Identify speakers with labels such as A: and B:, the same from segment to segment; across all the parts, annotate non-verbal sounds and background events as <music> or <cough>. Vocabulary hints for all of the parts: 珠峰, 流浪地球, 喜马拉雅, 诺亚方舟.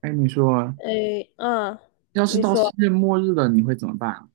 A: 哎，你说，
B: 诶，嗯，
A: 要是
B: 你
A: 到世
B: 说
A: 界末日了，你会怎么办啊？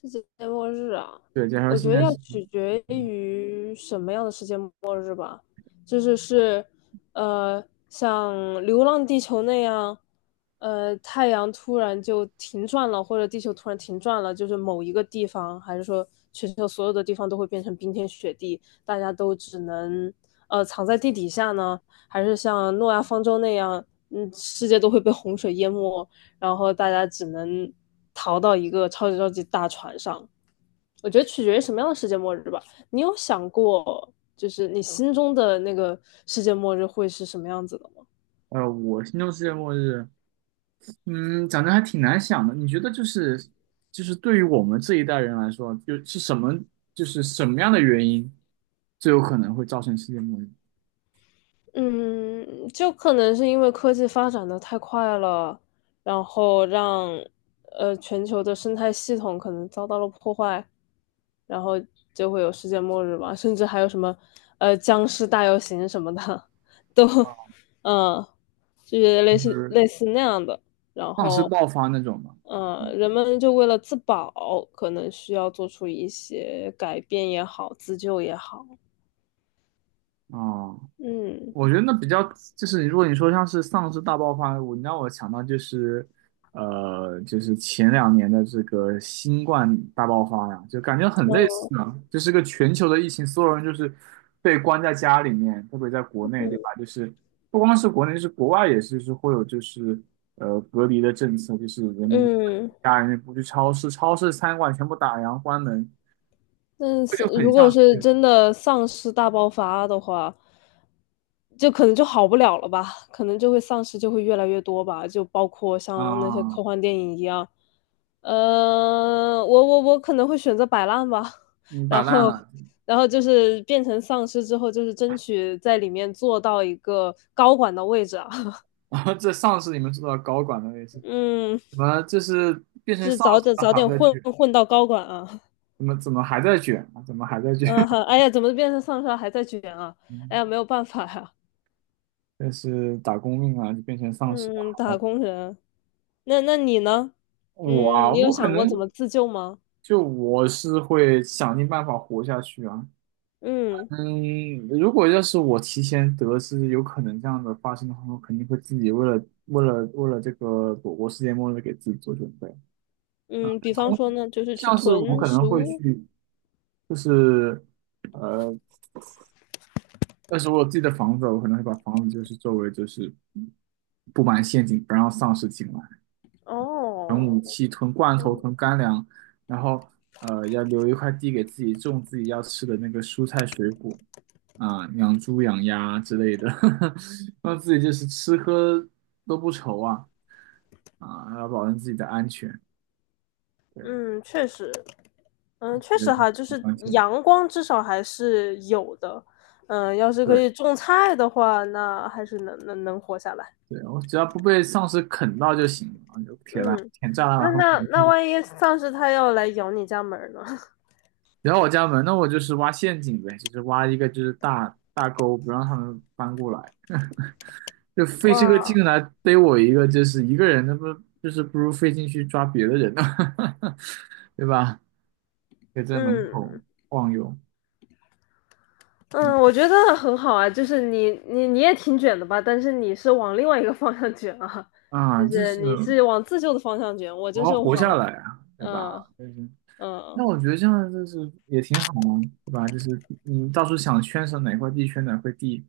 B: 世界末日啊？
A: 对，假如
B: 我觉
A: 现
B: 得
A: 在
B: 要
A: 是，
B: 取决于什么样的世界末日吧，就是，像《流浪地球》那样，太阳突然就停转了，或者地球突然停转了，就是某一个地方，还是说全球所有的地方都会变成冰天雪地，大家都只能藏在地底下呢？还是像诺亚方舟那样，世界都会被洪水淹没？然后大家只能逃到一个超级超级大船上。我觉得取决于什么样的世界末日吧。你有想过，就是你心中的那个世界末日会是什么样子的吗？
A: 我心中世界末日，嗯，讲真还挺难想的。你觉得就是对于我们这一代人来说，就是什么样的原因最有可能会造成世界末日？
B: 嗯，就可能是因为科技发展的太快了，然后让全球的生态系统可能遭到了破坏，然后就会有世界末日嘛，甚至还有什么僵尸大游行什么的，都嗯，就是类
A: 就
B: 似
A: 是
B: 类似那样的。然
A: 丧尸
B: 后，
A: 爆发那种吗？
B: 人们就为了自保，可能需要做出一些改变也好，自救也好。
A: 啊、
B: 嗯
A: 我觉得那比较就是如果你说像是丧尸大爆发，让我想到就是就是前两年的这个新冠大爆发呀，就感觉很类似呢，就是个全球的疫情，所有人就是被关在家里面，特别在国内，对吧？就是不光是国内，就是国外也是，就是会有就是隔离的政策，就是人们
B: 嗯。
A: 家人不去超市，超市餐馆全部打烊关门，
B: 但
A: 这
B: 是
A: 就很
B: 如
A: 像
B: 果是
A: 是
B: 真的丧尸大爆发的话，就可能就好不了了吧，可能就会丧尸就会越来越多吧，就包括像那些
A: 啊、
B: 科幻电影一样。我可能会选择摆烂吧，<laughs>
A: 嗯，摆
B: 然
A: 烂
B: 后
A: 了。
B: 然后就是变成丧尸之后，就是争取在里面做到一个高管的位置啊。
A: <laughs> 然后这上司你们知道高管的位
B: <laughs>
A: 置？
B: 嗯，
A: 怎么这是变成
B: 就是
A: 丧
B: 早
A: 尸
B: 点
A: 了
B: 早
A: 还
B: 点
A: 在
B: 混
A: 卷？
B: 混到高管啊。
A: 怎么还在卷啊？怎么还在
B: <laughs>
A: 卷？
B: 嗯，
A: <laughs>
B: 哎呀，怎么变成丧尸了还在卷啊？哎呀，
A: 嗯，
B: 没有办法呀。
A: 这是打工命啊，就变成丧尸了
B: 嗯，
A: 还
B: 打
A: 在
B: 工人。那你呢？
A: 我
B: 嗯，
A: 啊，
B: 你有
A: 我可
B: 想过
A: 能
B: 怎么自救吗？
A: 就我是会想尽办法活下去啊。
B: 嗯
A: 嗯，如果要是我提前得知有可能这样的发生的话，我肯定会自己为了这个躲过世界末日给自己做准备。
B: 嗯，比方
A: 同
B: 说呢，就是去
A: 像是我
B: 囤
A: 可能
B: 食
A: 会
B: 物。
A: 去，就是但是我有自己的房子，我可能会把房子就是周围就是布满陷阱，不让丧尸进来，囤武
B: 哦，
A: 器、囤罐头、
B: 嗯
A: 囤干粮，然后要留一块地给自己种自己要吃的那个蔬菜水果啊、养猪养鸭之类的，<laughs> 让自己就是吃喝都不愁啊啊，要保证自己的安全，对，
B: 嗯，确实，嗯，确
A: 觉得
B: 实哈，就
A: 很
B: 是
A: 关键，
B: 阳光至少还是有的。嗯，要是可
A: 对
B: 以种菜的话，那还是能能能活下来。
A: 对，我只要不被丧尸啃到就行了，就铁栏、
B: 嗯，
A: 铁栅栏
B: 那
A: 然后。
B: 那那万一丧尸它要来咬你家门儿呢？<laughs>
A: 然后我家门，那我就是挖陷阱呗，就是挖一个就是大大沟，不让他们翻过来，<laughs> 就费这个
B: 哇，
A: 劲来逮我一个，就是一个人，那不就是不如费劲去抓别的人呢，<laughs> 对吧？可以在门
B: 嗯。
A: 口晃悠，嗯
B: 嗯，我觉得很好啊，就是你也挺卷的吧，但是你是往另外一个方向卷啊，就
A: 啊，这
B: 是
A: 是
B: 你是往自救的方向卷，我
A: 我
B: 就
A: 要
B: 是
A: 活下
B: 往
A: 来啊，对
B: 嗯
A: 吧？就是，
B: 嗯
A: 那我觉得这样就是也挺好嘛，对吧？就是你到时候想圈上哪块地圈哪块地，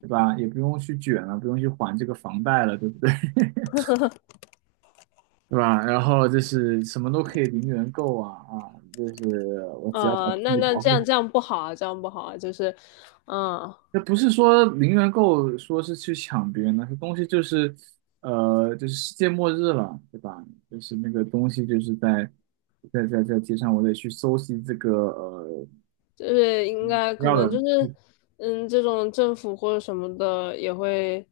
A: 对吧？也不用去卷了，不用去还这个房贷了，对不对？<laughs> 对吧？然后就是什么都可以零元购啊啊，就是我只要把
B: 嗯，
A: 自
B: 那
A: 己
B: 那
A: 保
B: 这
A: 护
B: 样
A: 好。
B: 这样不好啊，这样不好啊，就是嗯
A: 那不是说零元购说是去抢别人的，这东西就是，就是世界末日了，对吧？就是那个东西就是在在街上，我得去搜集这个
B: 就是应该可
A: 要
B: 能就
A: 的。
B: 是这种政府或者什么的也会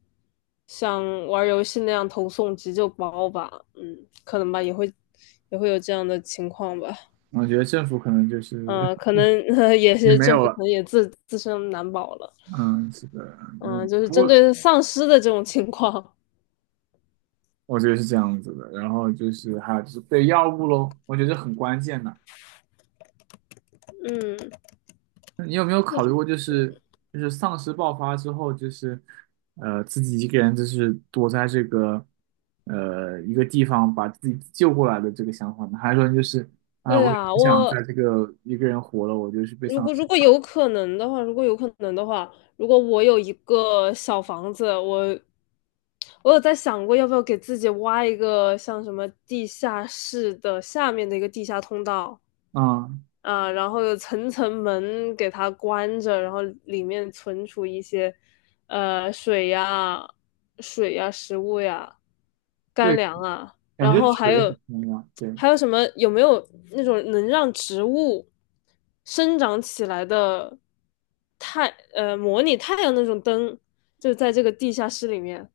B: 像玩儿游戏那样投送急救包吧，嗯，可能吧，也会也会有这样的情况吧。
A: 我觉得政府可能就是
B: 可能 <laughs>、也
A: <laughs> 也
B: 是
A: 没
B: 政
A: 有
B: 府可
A: 了，
B: 能也自身难保了。
A: 嗯，是的，那
B: 就是
A: 不
B: 针
A: 过
B: 对丧尸的这种情况。
A: 我觉得是这样子的。然后就是还有就是对药物喽，我觉得很关键的。
B: 嗯，
A: 你有没有考虑过，就是丧尸爆发之后，就是自己一个人就是躲在这个一个地方把自己救过来的这个想法呢？还是说你就是啊、
B: 对
A: 我也
B: 啊，
A: 不想在
B: 我
A: 这个一个人活了，我就是被
B: 如
A: 丧
B: 果
A: 尸
B: 如果有可能的话，如果有可能的话，如果我有一个小房子，我有在想过要不要给自己挖一个像什么地下室的下面的一个地下通道。
A: 咬？嗯，
B: 啊，然后有层层门给它关着，然后里面存储一些，呃，水呀、食物呀、干
A: 对，
B: 粮啊，
A: 感
B: 然
A: 觉
B: 后还
A: 水
B: 有
A: 很重要，对。
B: 什么？有没有那种能让植物生长起来的太模拟太阳那种灯？就在这个地下室里面。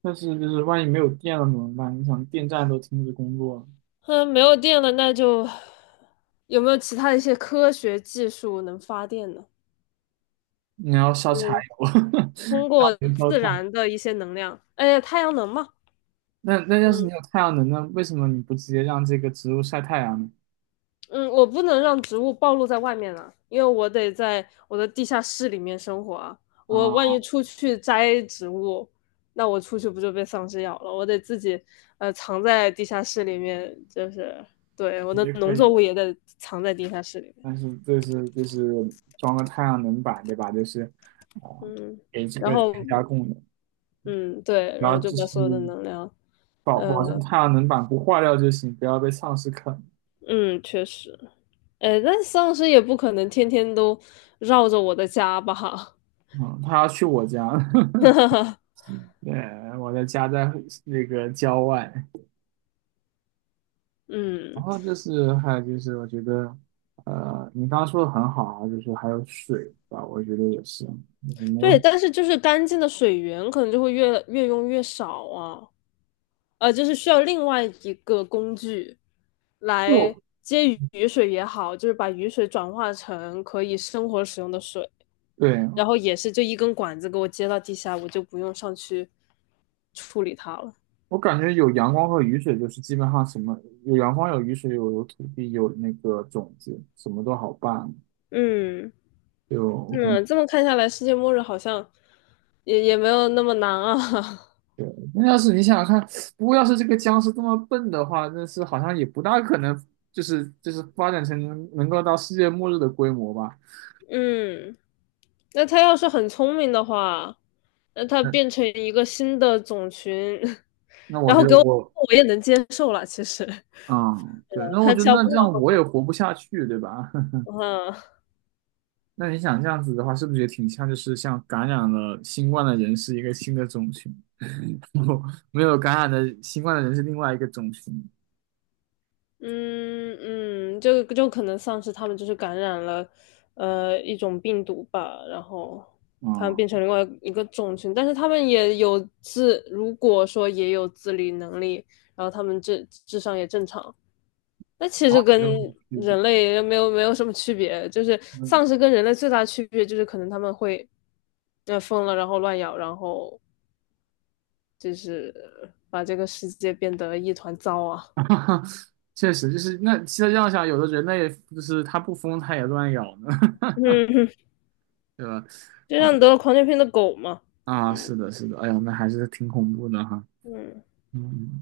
A: 但是就是万一没有电了怎么办？你想电站都停止工作了，
B: 嗯，没有电了，那就有没有其他一些科学技术能发电呢？
A: 你要烧柴
B: 嗯，
A: 油，<laughs>
B: 通
A: 烧
B: 过
A: 煤烧
B: 自
A: 炭。
B: 然的一些能量，哎，太阳能嘛。
A: 那那要是你有太阳能呢？为什么你不直接让这个植物晒太阳呢？
B: 嗯，我不能让植物暴露在外面了，因为我得在我的地下室里面生活啊。我万
A: 啊，
B: 一出去摘植物，那我出去不就被丧尸咬了？我得自己藏在地下室里面，就是对我的
A: 也可
B: 农作
A: 以
B: 物
A: 啊，
B: 也得藏在地下室里面，
A: 但是这是装个太阳能板，对吧？就是啊、
B: 嗯，
A: 给这
B: 然
A: 个
B: 后
A: 全家供的，
B: 嗯对，
A: 然
B: 然后
A: 后
B: 就
A: 就
B: 把
A: 是
B: 所有的能量，
A: 保
B: 呃
A: 保证太阳能板不坏掉就行，不要被丧尸啃。
B: 嗯，确实，哎，那丧尸也不可能天天都绕着我的家吧？
A: 嗯，他要去我家，<laughs>
B: <laughs>
A: 对，我的家在那个郊外。然
B: 嗯，
A: 后就是还有就是，我觉得，你刚刚说的很好啊，就是还有水吧，我觉得也是，就是没有
B: 对，但是就是干净的水源可能就会越用越少啊，呃，就是需要另外一个工具来
A: 就
B: 接雨水也好，就是把雨水转化成可以生活使用的水，然
A: 对
B: 后也是就一根管子给我接到地下，我就不用上去处理它了。
A: 我感觉有阳光和雨水，就是基本上什么有阳光、有雨水、有土地、有那个种子，什么都好办。
B: 嗯。
A: 就 OK。
B: 嗯，这么看下来，世界末日好像也也没有那么难啊。<laughs>
A: 对，那要是你想想看，不过要是这个僵尸这么笨的话，那是好像也不大可能，就是发展成能够到世界末日的规模吧。
B: 嗯，那他要是很聪明的话，那他
A: 那
B: 变成一个新的种群，<laughs>
A: 那我
B: 然
A: 觉
B: 后
A: 得
B: 给我，
A: 我
B: 我也能接受了。其实，
A: 嗯，对，
B: 呃
A: 那我
B: 他
A: 觉得
B: 教
A: 那
B: 不
A: 这
B: 了
A: 样我也
B: 我。
A: 活不下去，对吧？
B: 嗯。
A: <laughs> 那你想这样子的话，是不是也挺像就是像感染了新冠的人是一个新的种群？<laughs> 没有感染的新冠的人是另外一个种群。
B: 嗯嗯，就可能丧尸他们就是感染了，呃，一种病毒吧，然后他们变
A: 啊，
B: 成另外一个种群，但是他们也有自，如果说也有自理能力，然后他们智商也正常，那其
A: 啊，
B: 实跟
A: 没有什么区别。
B: 人类没有什么区别，就是丧
A: 嗯，
B: 尸跟人类最大的区别就是可能他们会，呃，疯了，然后乱咬，然后就是把这个世界变得一团糟啊。
A: <laughs> 确实就是那再这样想，有的人类就是他不疯，他也乱咬呢，
B: <laughs> 嗯
A: <laughs> 对吧？
B: 就
A: 啊
B: 像得了狂犬病的狗嘛。
A: 啊，
B: 嗯
A: 是的，是的，哎呀，那还是挺恐怖的哈。
B: 嗯
A: 嗯，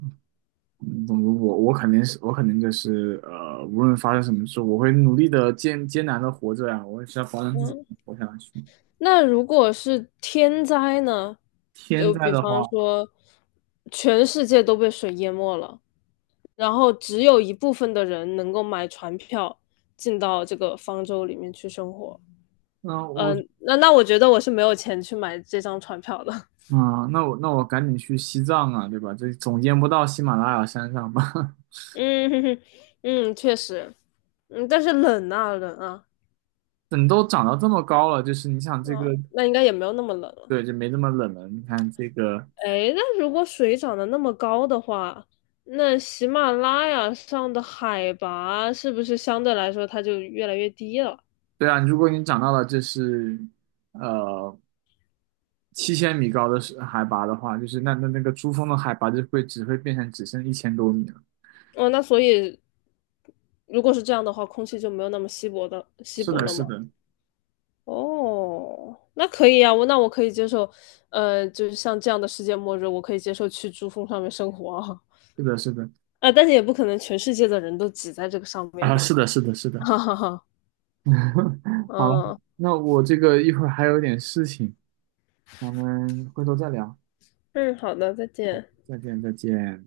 A: 嗯总之我肯定是我肯定就是无论发生什么事，我会努力的艰难的活着呀、我也是要保证自己
B: 嗯。
A: 能活下去。
B: 那如果是天灾呢？
A: 天
B: 就
A: 灾
B: 比
A: 的
B: 方
A: 话，
B: 说，全世界都被水淹没了，然后只有一部分的人能够买船票进到这个方舟里面去生活。
A: 那我
B: 那那我觉得我是没有钱去买这张船票的。
A: 啊，那我赶紧去西藏啊，对吧？这总见不到喜马拉雅山上吧？
B: <laughs> 嗯哼哼，<laughs> 嗯，确实，但是冷啊冷啊，
A: <laughs> 等都长到这么高了，就是你想这
B: 啊，
A: 个，
B: 那应该也没有那么冷了。
A: 对，就没这么冷了。你看这个，
B: 哎，那如果水涨得那么高的话，那喜马拉雅上的海拔是不是相对来说它就越来越低了？
A: 对啊，如果你长到了这是呃7000米高的是海拔的话，就是那那那个珠峰的海拔就会只会变成只剩1000多米了。
B: 哦，那所以如果是这样的话，空气就没有那么稀薄的稀
A: 是
B: 薄
A: 的，
B: 了
A: 是
B: 吗？
A: 的，
B: 哦，那可以啊，我那我可以接受，呃，就是像这样的世界末日，我可以接受去珠峰上面生活
A: 是的，是的，
B: 啊，啊但是也不可能全世界的人都挤在这个上面
A: 啊，
B: 吧，
A: 是的，是的，是
B: <laughs>
A: 的。
B: 哈哈哈，
A: <laughs> 好，
B: 嗯
A: 那我这个一会儿还有点事情，咱们回头再聊，
B: 嗯，好的，再见。
A: 再见，再见。